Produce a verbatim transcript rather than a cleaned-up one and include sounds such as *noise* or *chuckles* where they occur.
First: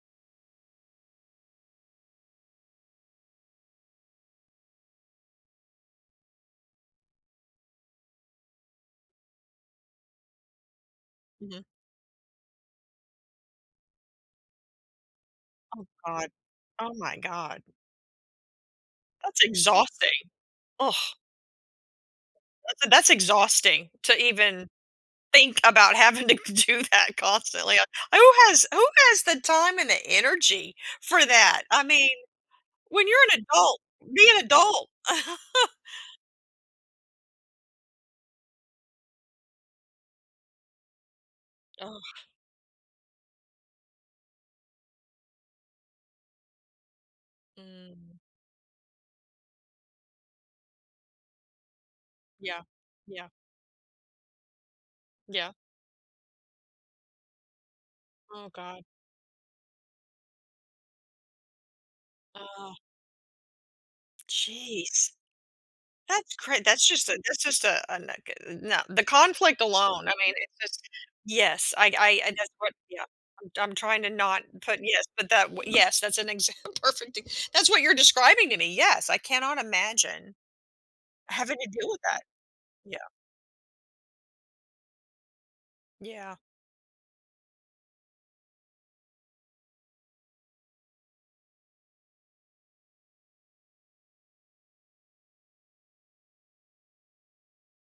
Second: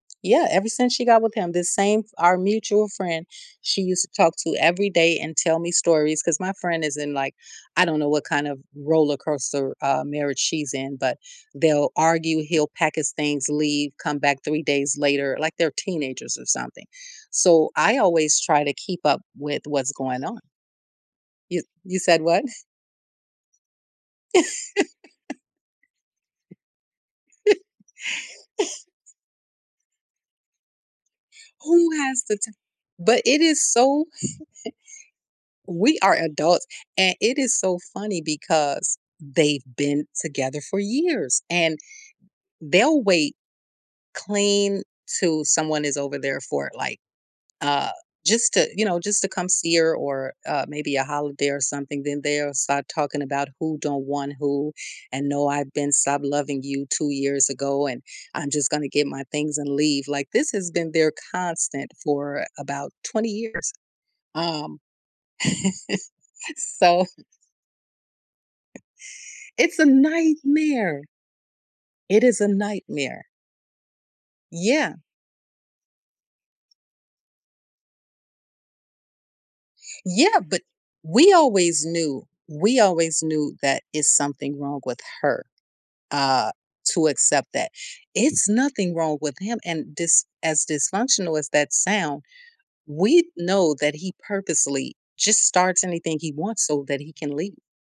Yeah, ever since she got with him, the same our mutual friend, she used to talk to every day and tell me stories- 'cause my friend is in, like, I don't know what kind of roller coaster, uh, marriage she's in- but Mhm. they'll argue, he'll pack his things, leave, come back three days later, like they're Oh god, teenagers or something, oh my god. so, I always try to keep up That's with what's going exhausting, on. ugh. You you said what? That's e that's exhausting to even think about having to do that constantly, uh, who has who *laughs* has the time and the energy for that, I Who mean, has the ti when you're but it an is, adult, so be an adult. *chuckles* *chuckles* we are adults, and it is so funny because they've been together for years and Ugh. they'll wait clean to someone is over there for it, like, uh, Mm. just to you know, just to come see her or, uh, maybe a holiday or something, then they'll Yeah, start talking yeah. about who don't want who and, "No, Yeah. I've been stopped loving you two years ago and I'm Oh just god. gonna get my things and leave," like, this has been their constant for Uh. about twenty years, um, Jeez, that's cra *chuckles* that's so just a *chuckles* that's just a a no c uh, no, *chuckles* the conflict It's a alone, I mean, it's just nightmare. Yes, I I It is a that's what yeah, nightmare. I'm I'm trying to not put Yeah. yes, but that yes, that's an examp perfect e that's what you're describing to me, yes, I cannot imagine Yeah, but we having to always deal with that. knew we Yeah. always knew that it's something wrong with her, Yeah. uh, to accept that; it's nothing wrong with him and dys as dysfunctional as that sound, we know that he purposely just starts anything he wants so that he can leave.